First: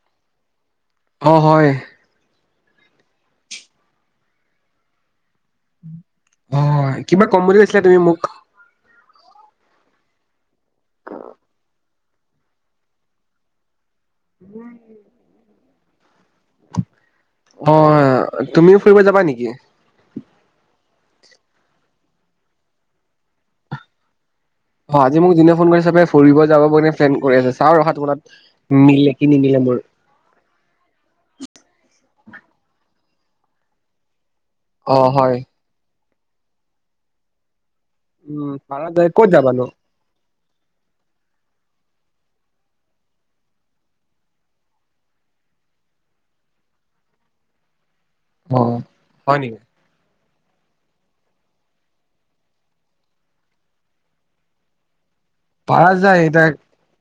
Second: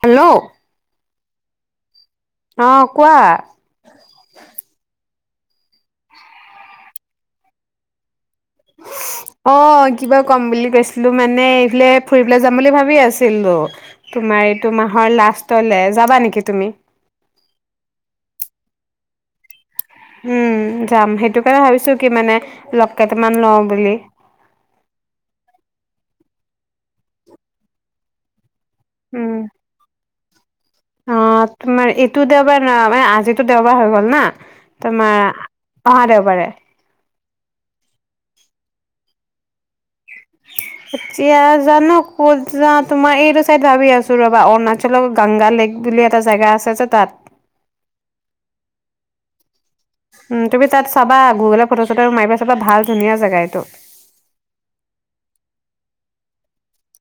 Hello অ হয় আহ কোৱা অ কিবা কম বুলি গৈছিলা তুমি মোক অ কিবা কম বুলি গৈছিলো মানে এইফিলে ফুৰিবলৈ যাম বুলি ভাবি আছিলোো তোমাৰ এইটো মাহৰ লাষ্ট লেজ যাবা নেকি তুমি অ তুমিও ফুৰিব যাবা নেকি [inaudible] উম যাম সেইটো কাৰণে ভাবিছো কি মানে লেইটামান লওঁ বুলি [unintelligible] অ আজি মোক দিনে ফোন কৰি চাপে ফুৰিব যাব পনে প্লেন কৰি আছে চাওঁ আৰু সাত বটাত উ নিলেকি উম নিনিলে [unintelligible] ম অ তোমাৰ এইটো দে আবাৰ ম [unintelligible] যজিটো দেওবাৰ হৈ গ'ল না [unintelligible] অ তোমা হয় অহা দেৱবা বৰে উম পাৰ ক'ত যাবা নো এতিয়া জান ক'ত যা তোমাৰ এইটো চাইড ভাবি আছো ৰবা অৰুণাচলৰ গাংগা লেক বুলি এটা জেগা আছে যে তাত অ হয় নেকি উ তুমি তাত চাবা গুগলে ফটো চটো মাৰিবা চাবা ভাল ধুনীয়া জেগা এইটো পাৰা যায় এতিয়া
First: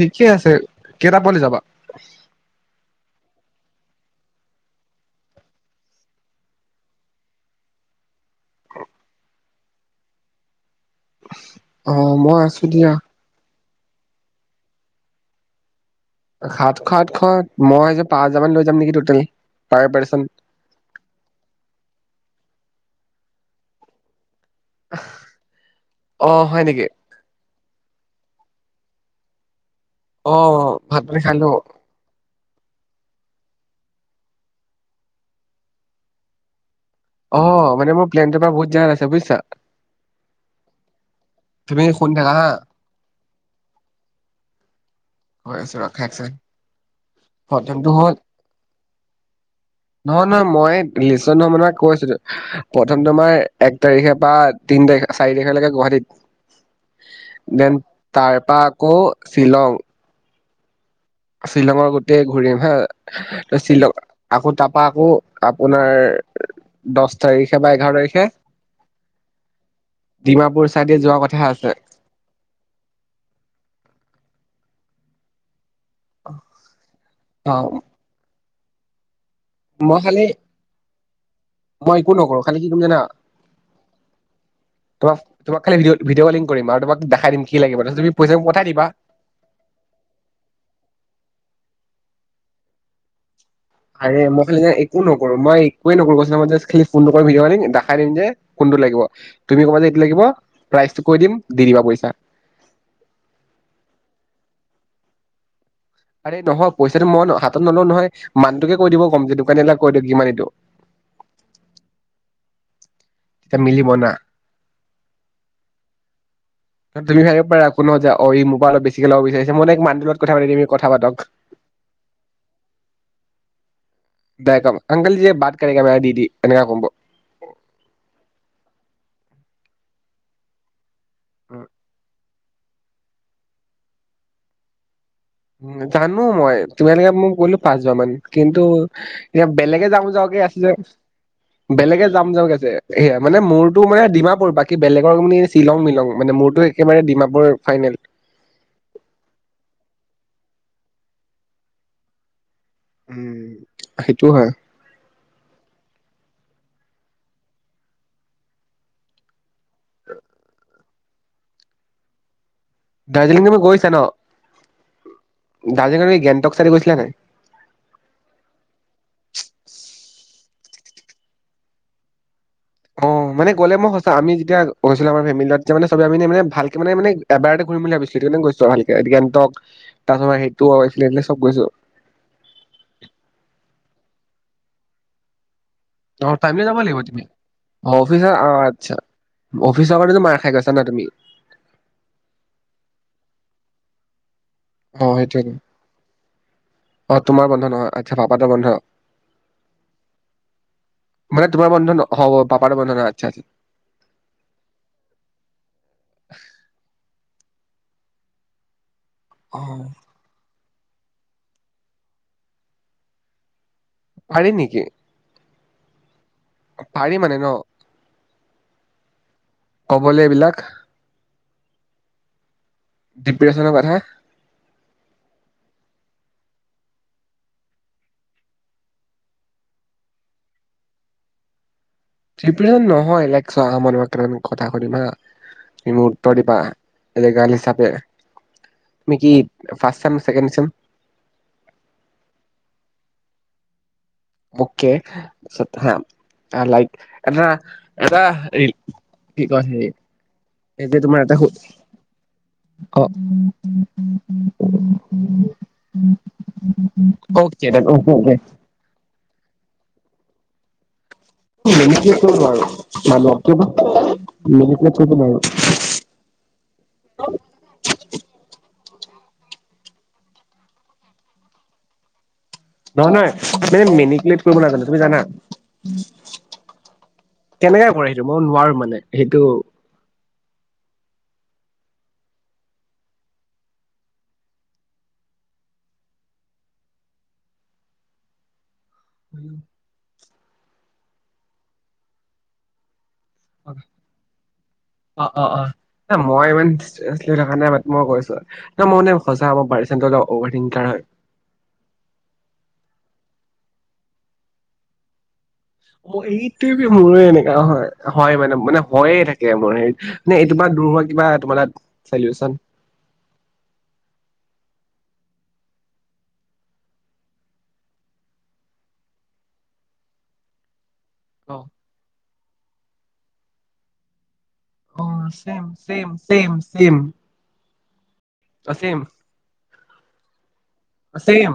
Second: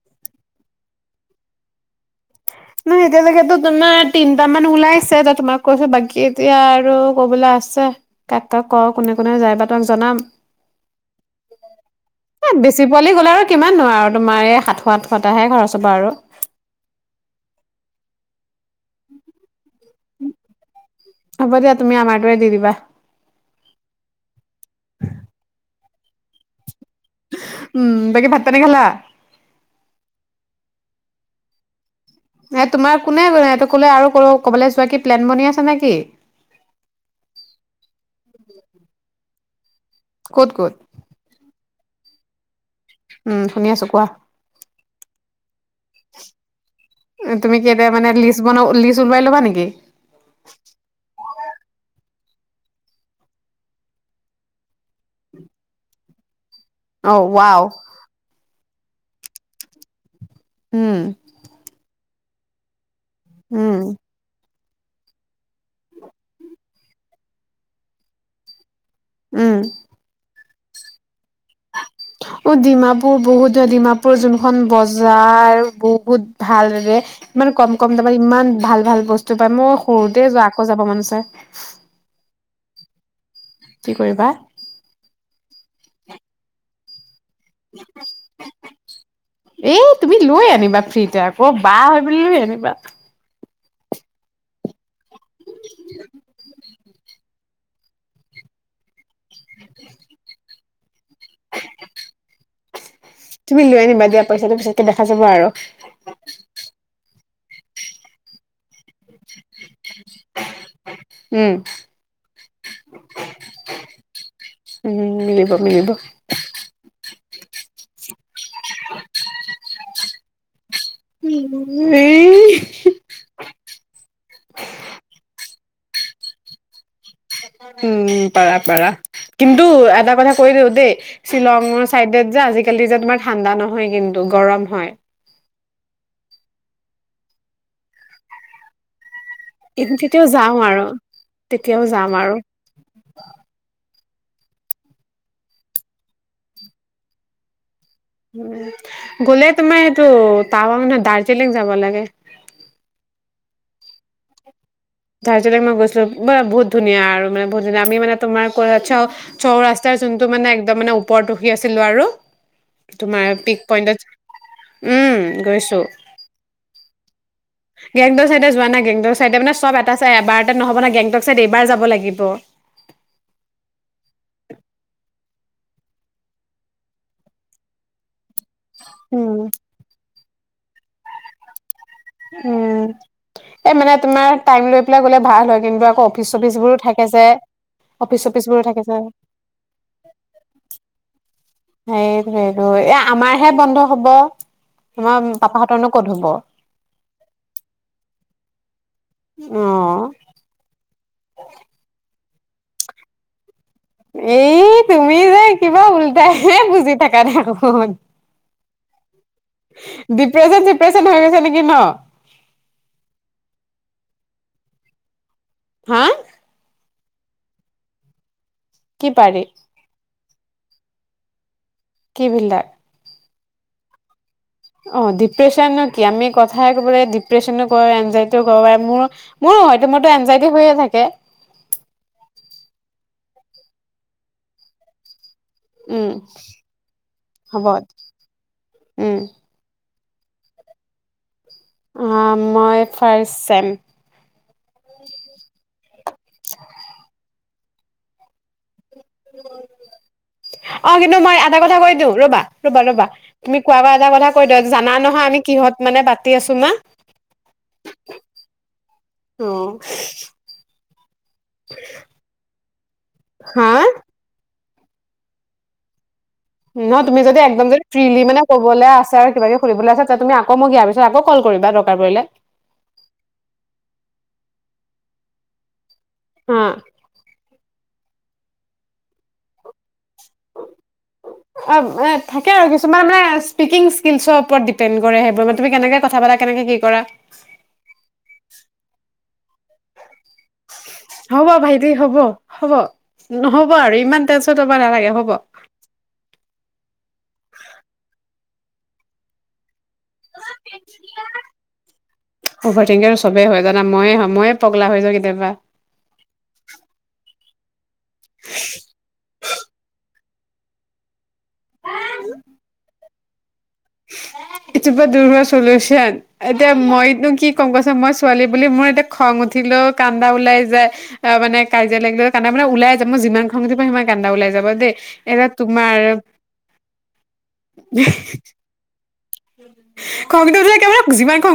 ঠিকে আছে কেইটা পালি যাবা [unintelligible] নহ এতিয়ালকেতেতো তোমাৰ তিনট মান ওলাইছে ত তোমাক কৈছো বাকী এতিয়া আৰু কবলৈ আছে কাক কাক ক কোনে কোনে যাই বা তোমাক জনাম অ মই আছো দিয়া কিমান নোৱাৰ আৰু তোমাৰ এই সাতশ সঠশতটাহে খৰচ হ'ব আৰু। সাতশ আঠশ মই পাঁচ হাজাৰ মান লৈ যাম নেকি ট'টেল পাৰ পাৰ্চন হ'ব দিয়া তুমি আমাৰটোৱে দি দিবা অ হয় নেকি উম তাকে ভাত পানী খালা অ ভাত খালো এ তোমাৰ কোনে এইটো কলে আৰু ক কবলৈ যোৱা কি প্লেন বন আছে নেকি অ মানে মোৰ প্লেনটোৰ পৰা বহুত জাত আছে বুজিছা [unintelligible] ক'ত ক'ত তুমি শুনি থাকা হা উম শুনি আছো কোৱা হৈ আছো ৰখা এক ছেকেণ্ড তুমি কি প্ৰথমটো এতিয়া মানে হ'ল লিষ্ট বনা লিষ্ট মোবাইল ল'ব নেকি নহয় নহয় মই লিচন মামক কৈ আছো প্ৰথম তোমাৰ এক তাৰিখে বা তিন তাৰিখে চাৰি তাৰিখেলৈকে অ, গুৱাহাটীত ৱাও দেন তাৰ পা কৌ শ্বিছিলং উম শ্বিলংৰ গোটেই ঘূৰি আহি হা তই উম, শ্বিলং আকৌ ত পাকো আপোনাৰ দহ তাৰিখে বা এঘাৰ তাৰিখে উম ডিমাপুৰ চাইডে যোৱা কথা আছে অ ডিমাপুৰ বহুত ডিমাপুৰ যোনখন বজাৰ বজাৰ বহুত ভালৰে অ ইমান কম কম দাম ইমান ভাল ভাল বস্তু বস্তু পায় মই সৰুতে যোৱা আকৌ যাব মন গৈছে মই একো নকৰো খালি কি কৰিম জানা তোমাক তোমাক খালী ভিডিঅ' ভিডিঅ ক'লিং কৰি আৰু তোমাক দে এই তুমি লৈ আনিবা ফ্ৰীতে আকৌ বা বাহ বোলি লৈঅনিবা আৰে মোক একো নকৰো মই একোযে নকৰোঁ মই জাস্ট খেলি কোনতো কয় ভিডিঅ ক'লিং দেখাই দিম যে কোনটো লাগিব তুমি ক'বা যে এইটো লাগিব প্ৰাইজটো কৈ দিম দি দিবা পইচা তুমি লৈ আনিবা দিয়া পইচাটো পিছতকে দেখা যাব আৰু আৰে নহয় পইচাটো মই ন হাতত হাত নলোওঁ নহয় মানুকতো কৈ দিব কম যিটো এই দাদা কৈ দিয়ক কিমান এইটো উম, তেতিয়া মিলিব ন উম মিলিব মিলিব তুমি ভাবিব পাৰা কোনো যে অই মোৰ পৰাবেছিকে ল'ব বিচাৰিছে মই মানডলত কথা পাতি দিমি কথা পাতক এই দো কম অংক যে বাট ক কেমেৰা দি দি এনেকুৱ ক উম পাৰা পাৰা কিন্তু এটা কথা কৈ দিওঁ দেই শ্বিলংৰ চাইডে যে আজিকালি যেনিবা ঠাণ্ডা নহয় কিন্তু গৰম হয় জানো মই তুমালোকে মই গলো পাঁচ বাৰ মান কিন্তু এতিয়া বেলেগে যাম তেতিয়াও যাওকে আছে যে আৰু তেতিয়াও বেলেগে যাম আৰু যাওকে আছে সেয়া মানে মোৰতো মানে ডিমাপুৰ বাকী বেলেগৰ মানে শ্বিলং মিলং মানে মোৰতো একেবাৰে ডিমাপুৰৰ ফাইনেল উ গ'লে তোমাৰ সেইটো টাৱাং নহয় দাৰ্জিলিং যাব লাগে উম সেইটো হয় দাৰ্জিলিং মই গৈছিলো ব বহুত ধুনীয়া আৰু মানে বহুত ধুনীয়া আমি মানে তোমাৰ ক' চাও চৌ ৰাস্তাৰ যোনটো মানে একদম মানে ওপৰত বহি আছিলোঁ আৰু তোমাৰ দাৰ্জিলিঙ তুমি পিক গৈছা পইন্টত ন উম গৈছো দাৰ্জিলিঙৰ এই গেংটক চাইটে গৈছিলা নাই গেংটক চাইডে যোৱা নাই গেংটক চাইডে মানে চব এটা চাই এবাৰ এতে নহ'ব না গেংটক চাইড এবাৰ যাব লাগিব অ মানে গলে মই সঁচা আমি যেতিয়া গৈছিলো আমাৰ ফেমিলি লগত তেতিয়া মানে আমি চবে মানে ভালকে মানে এবাৰতে ঘূৰিম বুলি ভাবিছিলো সেইটো কাৰণে গৈছো আৰু ভালকে উম গেংটক তাৰছত হেৰি তো আও আহিছিলে চব গৈছো উম এ মানে তোমাৰ টাইম লৈ পেলাই গলে ভাল হয় কিন্তু আকৌ অফিচ অ চফিচ টাইম লৈ বোৰো যাব লাগিব থাকে যে তুমি অ অফিচ চফিচ অ বোৰো থাকে আচ্ছা যে অফিচৰ কাৰণেতো মাৰ খাই গৈছা না তুমি সেইটোৱে সেইটো এ আমাৰহে বন্ধ হব অ তোমাৰ সেইটোৱে পাপাহঁতৰনো ক'ত হব অ তোমাৰ বন্ধ নহয় আচ্ছা পাপাহতৰ বন্ধ অহ মানে তোমাৰ বন্ধ ন হব পাপাহত বন্ধ নহয় আচ্ছা আচ্ছা এই তুমি যে কিবা উল্টাই হে বুজি থাক দেখোন স অ ডিপ্ৰেছন চিপ্ৰে ছন হৈ গৈছে নেকি ন পাৰি নেকি হা পাৰি মানে ন কি পাৰি ক'বলে এইবিলাক কি ভিলটাৰ ডিপ্ৰেছনৰ কথা অ ডিপ্ৰেশ্যন নো কি আমি কথাই কব লাগে ডিপ্ৰেশচনো কৰ এনজাইটিও কৰওঁ মোৰ মোৰো হয়তো মোৰতো এনজাইটি হৈয়ে থাকে ডিপ্ৰেন নহয় লেকচাৰ আমৰ মকান কথাকৰিম হা তুমি মোক উম উত্তৰ দিবা, এলেগাৰ হ'ব হিচাপে উম তুমি কি, ফাৰ্ষ্ট চেম, ছেকেণ্ড চেম। অহ, মই ফাৰ্ষ্ট চেম। অহ'কে, তাৰপিছত হা, তাৰ লাইফ এ, ধৰা এটা এই, অ কিন্তু মই এটা কথা কৈ দিওঁ ৰবা ৰবা ৰবা তুমি কোৱা বা এটা কথা কৈ দিয়া জানা নহয় আমি কিহত মানে পাতি আছো মা [unintelligible] অহ, [unintelligible] হা কত কব নোৱাৰোঁ। নহয় তুমি যদি একদম যদি ফ্ৰিলি মানে ক'বলৈ আছ, কিবা-কিবি সুধিবলৈ আছে তুমি আকৌ মোক ইয়াৰ পিছত আকৌ কল কৰিবা দৰকাৰ পৰিলে। নহয় -, নহয় মানে মেনিকুলেট কৰিব নাজানো তুমি জানা? হাঁ, কেনেকে কৰে সেইটো, মই নোৱাৰো মানে সেইটো, - অ', এ, থাকে আৰু কিছুমান মানে স্পিকিং স্কিলছৰ ওপৰত দিপেণ্ড কৰে সেইবোৰ তুমি কেনেকে কথা পাতা কেনেকে কি কৰা। হ'ব ভাইটি হ'ব - হ'ব। নহ'ব আৰু ইমান টেনচন লব নালাগে হ'ব। চিৰিয়াছলি থাকা নাই মাত মই কৈছো। ত' মনে সঁচা হ'ব পাৰিছে। চেন্তৰদা অভাৰ থিংকাৰ হয়। অভাৰ থিংকাৰ আৰু চবেই হয় জানা ময়ে মইয়ে পগলা হৈ যাও কেতিয়াবা। মোৰ এইটোৱে, মোৰে এনেকা হয় -হয় মানে মানে হয়য়ে থাকে মোৰ হেৰি মানে এই তোমাৰ দূৰ হোৱা কিবা তোমাৰ তাত চলিউচন? এইটোপৰা দূৰ হোৱা চলিউচন এতিয়া মইতো কি কম কোৱাচোন মই ছোৱালী বুলি মোৰ এতিয়া খং উঠিলেও কান্দা ওলাই যায়, অ', মানে কাজিয়া লাগিলেও কাণ্ডা মানে ওলাই যে মোৰ যিমান খং উঠিব সিমান কানদা ওলাই যাব। দেই অ', এতিয়া তোমাৰ চেম-চেম-চেম-চেম। [inaudible] অ, ছেম খংটো যে, অ, চেম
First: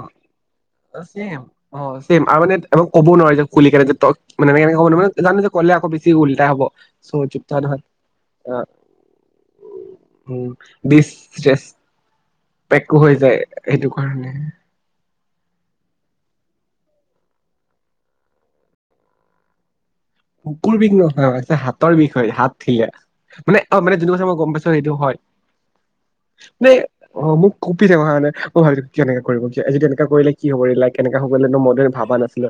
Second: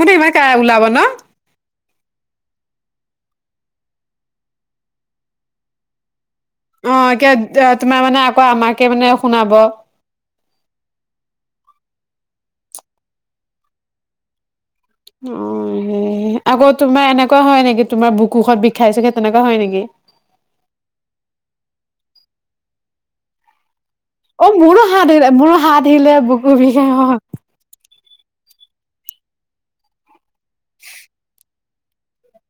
-অ চেম, অ চেম, আৰু মানে একো ক'ব নোৱাৰি অ এতিয়া তোমাৰ মানে আকৌ আমাকে মানে শুনাব অ যে, [unintelligible] [unintelligible] পেক্কো হৈ যায় সেইটোক। কাৰণে, অ, আকৌ তোমাৰ এনেকুৱা হয় নেকি তোমাৰ বুকুখত বিষাইছে সে-তেনেকুৱা হয় নেকি? বুকুৰ বিষ নহয় হাতৰ বিষ হয়, হাত থিলীয়া মানে, অ, মানে যোনটো কথা মই অ গম পাইছো মোৰো সেইটো হাত হয়, মোৰো হাত আহিলে বুকু মানে বিষাই হয় অ', মোক কপিছে অ এনে। [unintelligible] কি হব এইবিলাক কেনেকে হব সেইবিলাক ন' ম, ভাবাঁ নাছিলো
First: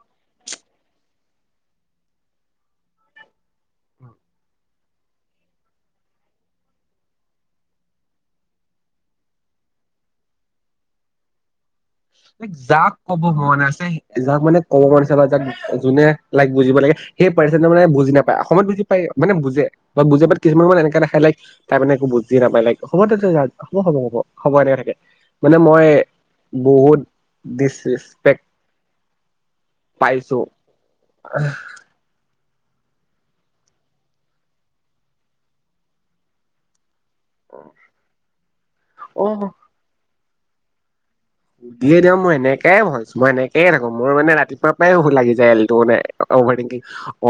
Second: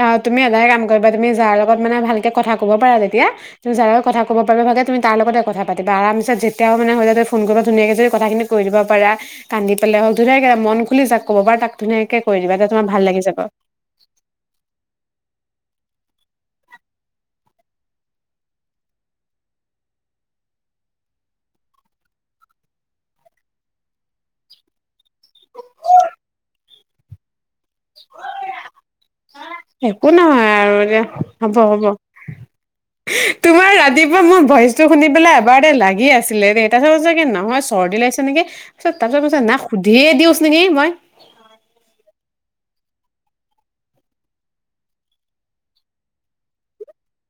আহ তুমি এটাই কাম কৰিবা তুমি যাৰ লগত মানে ভালকে কথা ক'ব পাৰা তেতিয়া তুমি যাৰ লগত কথা ক'ব পাৰিবা ভালে তুমি তাৰ লগতে কথা পাতিবা আৰামছে যেতিয়াও মানে হয় নহ তুমি ফোন কৰিবা ধুনীয়াকে যদি কথাখিনি কৈ দিব পাৰা কান্দি পেলাই হওঁক ধুনীয়াকে মন খুলি যাক ক'ব পাৰা তাক ধুনীয়াকে কৈ দিবা তেতিয়া তোমাৰ যাক ভাল লাগি ক'ব যাব। মন আছে যাক মানে ক'ব মন আছে বা যাক যোনে তাইক বুজিব লাগে সেই পাৰ্চনজনে মানে বুজি নাপায় অকণমান বুজি পায় মানে বুজে বা বুজাই পায় কিছুমান মানে এনেকা দেখাই তাইক তাই মানে একো বুজি নাপায় তাইক হ'ব দে হ'ব হব হ'ব হ'ব এনেকে থাকে মানে মই বহুত ডিচৰেচপেক্ট একো পাইছো নহয় আৰু এতিয়া হব হব তোমাৰ ৰাতিপুৱা মোৰ ভইচটো শুনি পেলাই এবাৰ দে লাগি আছিলে দে তাৰ পাছত নহয় চৰ্দি লাগিছে নেকি অ তাৰপিছত সুধিয়ে দিওঁচোন নেকি মই দিয়ে দে মই এনেকয়ে ভাল মই এনেকয়ে থাকো মোৰ মানে ৰাতিপুৱাই লাগি যায় মানে এলটো মানে অভাৰ থিংকিং অ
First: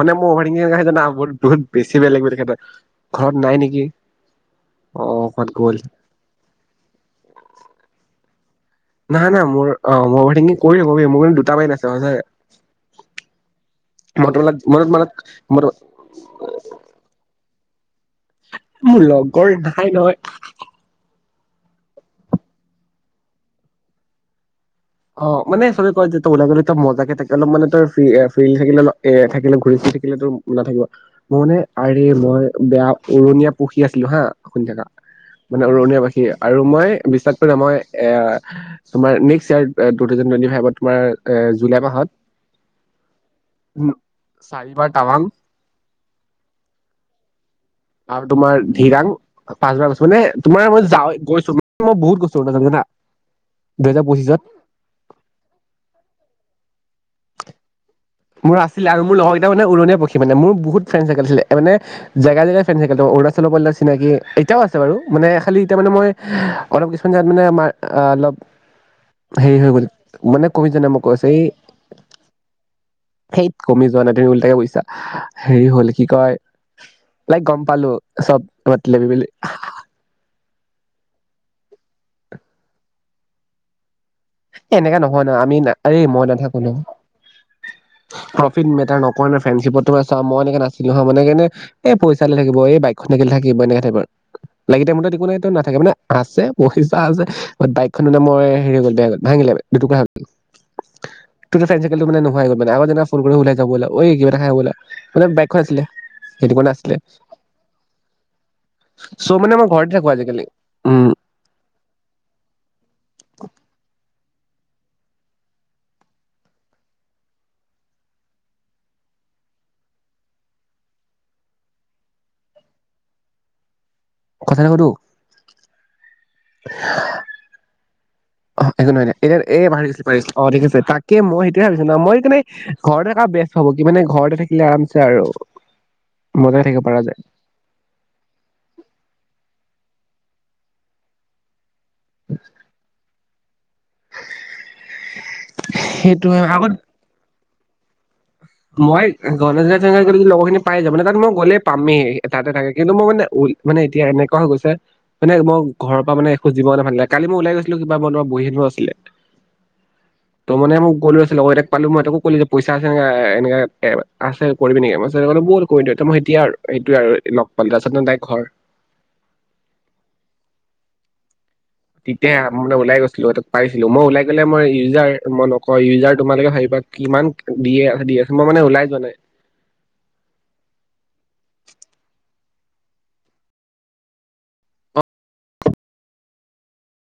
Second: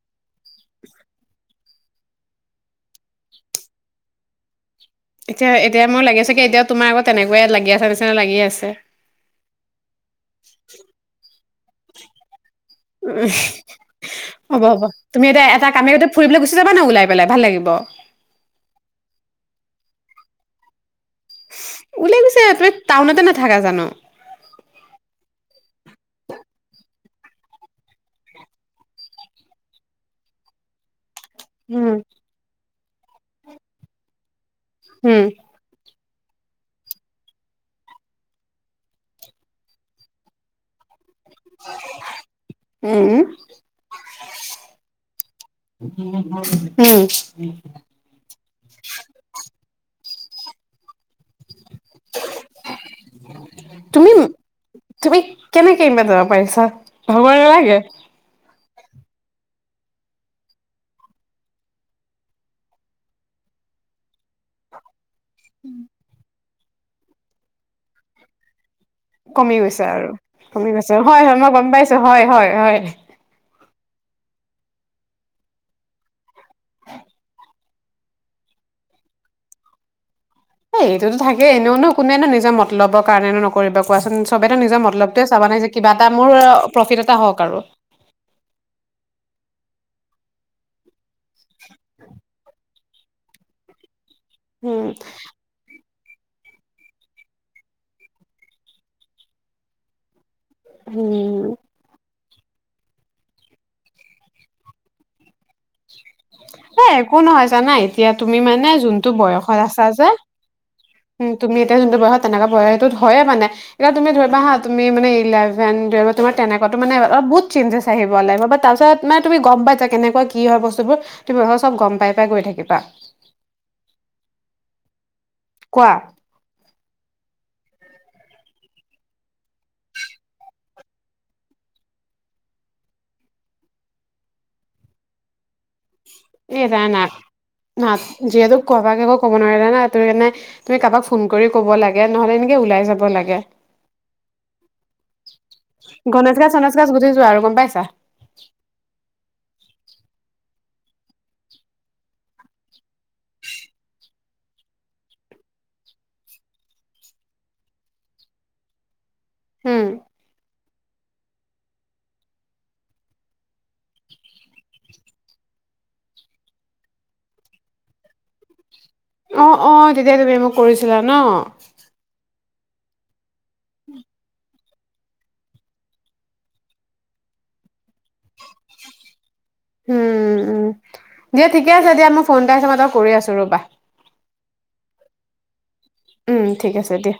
মানে মই অভাৰ থিংকিং বহুত বহুত বেছি বেলেগ তেখেতৰ ঘৰত নাই নেকি অ ক'বাত এতিয়া গ'ল এতিয়া মোক লাগিছে কি এতিয়া তোমাৰ আকৌ তেনেকুৱা লাগি আছে নিচিনা লাগি আছে নাই নাই মোৰ অ মই অভাৰ থিংকিং কৰিব কবি মোৰ কিন্তু দুটা বাৰত আছে মন হ'ব হ'ব ম মন তুমি এতিয়া এটা ম অহঁ মোৰ লগৰ নাই নহয়। উলাই গৈছে তুমি টাউনতে নাথাকা জানো। অ মানে চবে কয় যে তই ওলাই গলে তই মজাকে থাক অলপ মানে তই ফিৰী থাকিলে অলপ এ মজাকে থাকিলে ঘূৰি ফুৰি থাকিলে তোৰ নাথাকিব মোৰ নে উম আৰে মই বেয়া উৰণীয়া পুখী আছিলো হাঁ। শুনি থাকক উম মানে উৰুণীয়া আৰু মই বিশ্বাস কৰিবা মই এ তোমাৰ next year two thousand twenty ফাইভত তোমাৰ এ জুলাই মাহত উম উম, চাৰিবাৰ টাৱাং উম আৰু তোমাৰ ধিৰাং পাঁচব আচলতে তোমাৰ মই যাওঁ এ দুহেজাৰ তুমি পঁচিছত তুমি কেনেকে এবা যাব পাৰিছা। ভাবৰ নালাগে। মোৰ আছিলে আৰু মোৰ লগৰ কেইটা মানে উৰুণিয়া পখি মানে মোৰ বহুত ফ্ৰেনডছ আছিলে মানে জেগাই জেগাই ফ্ৰেনডছ আছিলে অৰুণাচলৰ পৰা চিনাকি এতিয়াও আছে বাৰু মানে খালি এতিয়া মানে মই অলপ কিছুমান জাগাত মানে আমাৰ অলপ কমি হেৰি হৈ গৈছে গ'ল আৰু মানে কমি যোৱা নাই গৈছে মই হয় কৈছো হয় এই মই গম পাইছো হয় হয় হয় কমি যোৱা নাই তুমি ওলটাকে বুজিছা হেৰি হল কি কয় তাইক গম পালো চব মতলবি বুলি, হাঁ হাঁ হাঁ এ এইটোতো থাকে এনেওনো কোনেনো নিজে মতলবৰ কাৰণেনো নকৰিব। কোৱাচোন চবেইটো নিজৰ এনেকা নহয় ন মতলবটোৱে চাবা আমি নাই যে কিবা আৰে এটা মই মোৰ নাথাকো ন প্ৰফিট এটা হওঁক আৰু ফ্ৰেনশ্বিপত তোমাৰ চা মই এনে নাছিলো হা মানে এনে এ পইচালৈ থাকিব এই এ বাইকখনে থাকিব এনেকে থাকিব আৰু উম লাগিতেই মুৰতাঁত একো নাই তোঁ নাথাকে না আছে পইচা আছে বাইকখনো ন মই হেৰি গল বেয়া গল। ভাঙিলে দুটু উম তুটো ফাই চেল ত মানে নু ই'ল মানে আগ ফোন কৰি ওলাই যাবলা এই কিবাটা খাই আহো ব'লা মানে বাইকখন আছিলে। সেইটো কাৰণে এ আছিলে একো নহয় জানা এতিয়া তুমি মানে যোনটো চ' মানে বয়সত মই আছা ঘৰতে যে। থাকো আজিকালি উম, তুমি এতিয়া যোনটো বয়সত তেনেকেয় টোত হয়ে মানে এতি তুমি ধ হা তুমি মানে ইলেভেন টোৱেলভত তোমাৰ তেনেকুৱাতো মানে অলপ বহুত চঞ্জেছ আহিব লাগিব তাৰপিছত মানে তুমি গম পাইছা কেনেকুৱা কি হয় বস্তুবোৰ তুমি চব গম পাই, পাই গৈ থাকিবা। সে কতো কোৱা। অ', একো নহয় নাই এতিয়া এই বাঢ়ি গৈছিল পাৰিছ অ', ঠিক আছে তাকে মই সেইটোৱে ভাবিছো ন' মই কাৰণে ঘৰতে থকা বস্তু হ'ব কি মানে ঘৰতে থাকিলে আৰামছে আৰু। মজাই এটা থাকিব পৰা নাত যায় নাত যিহেতু কবাকে একো ক'ব নোৱাৰি তা না ত কাৰণে তুমি কাৰোবাক ফোন কৰি ক'ব লাগ গে নহ'লে এনেকে ওলাই যাব লাগে। গণেশ সেইটোৱে গাছ আগত গনেশ গাছ গুচি ছোৱা আৰু গম পাইছ চা মই গণজনা চ লগৰখিনি পাই যাব মানে তাত মই গ'লেই পামেই তটাতে থাকে কিন্তু মই মে মানে এতিয়া এনেকুৱা হৈ গৈছে মানে ম ঘৰ মানেখোজিব নালাগে কাল মই ওলাই গৈছিলো কিবা মনো বহীখন আছি হম। ত মে ম গ'লে আছে লগতে পালো মই তকো ক'লো যেই আছে নে এ এনেকা আছে কৰিবি নেকি মই বল কৰি মই এতিয়া আৰু সেইটোয়ে আৰু লগ পালো তাৰপিছত ন' তাই ঘৰ অ', অ', তেতিয়া তুমি মোক কৰিছিলা ন'? তেতিয়া মান ওলাই গৈছিলো এ পাৰছিলো মই লাই গ'লে মই ইউজাৰ মই নকওঁ ইউজাৰ তোমালোকে ভাবি পা কিমান দিয়ে। দি আছে মই মানে ওলাই যোৱা নাই উম, উম, দিয়া ঠিকে আছে দিয়া মই ফোন মই তই কৰি আছো ৰ'বা। উম, ঠিক আছে দিয়া।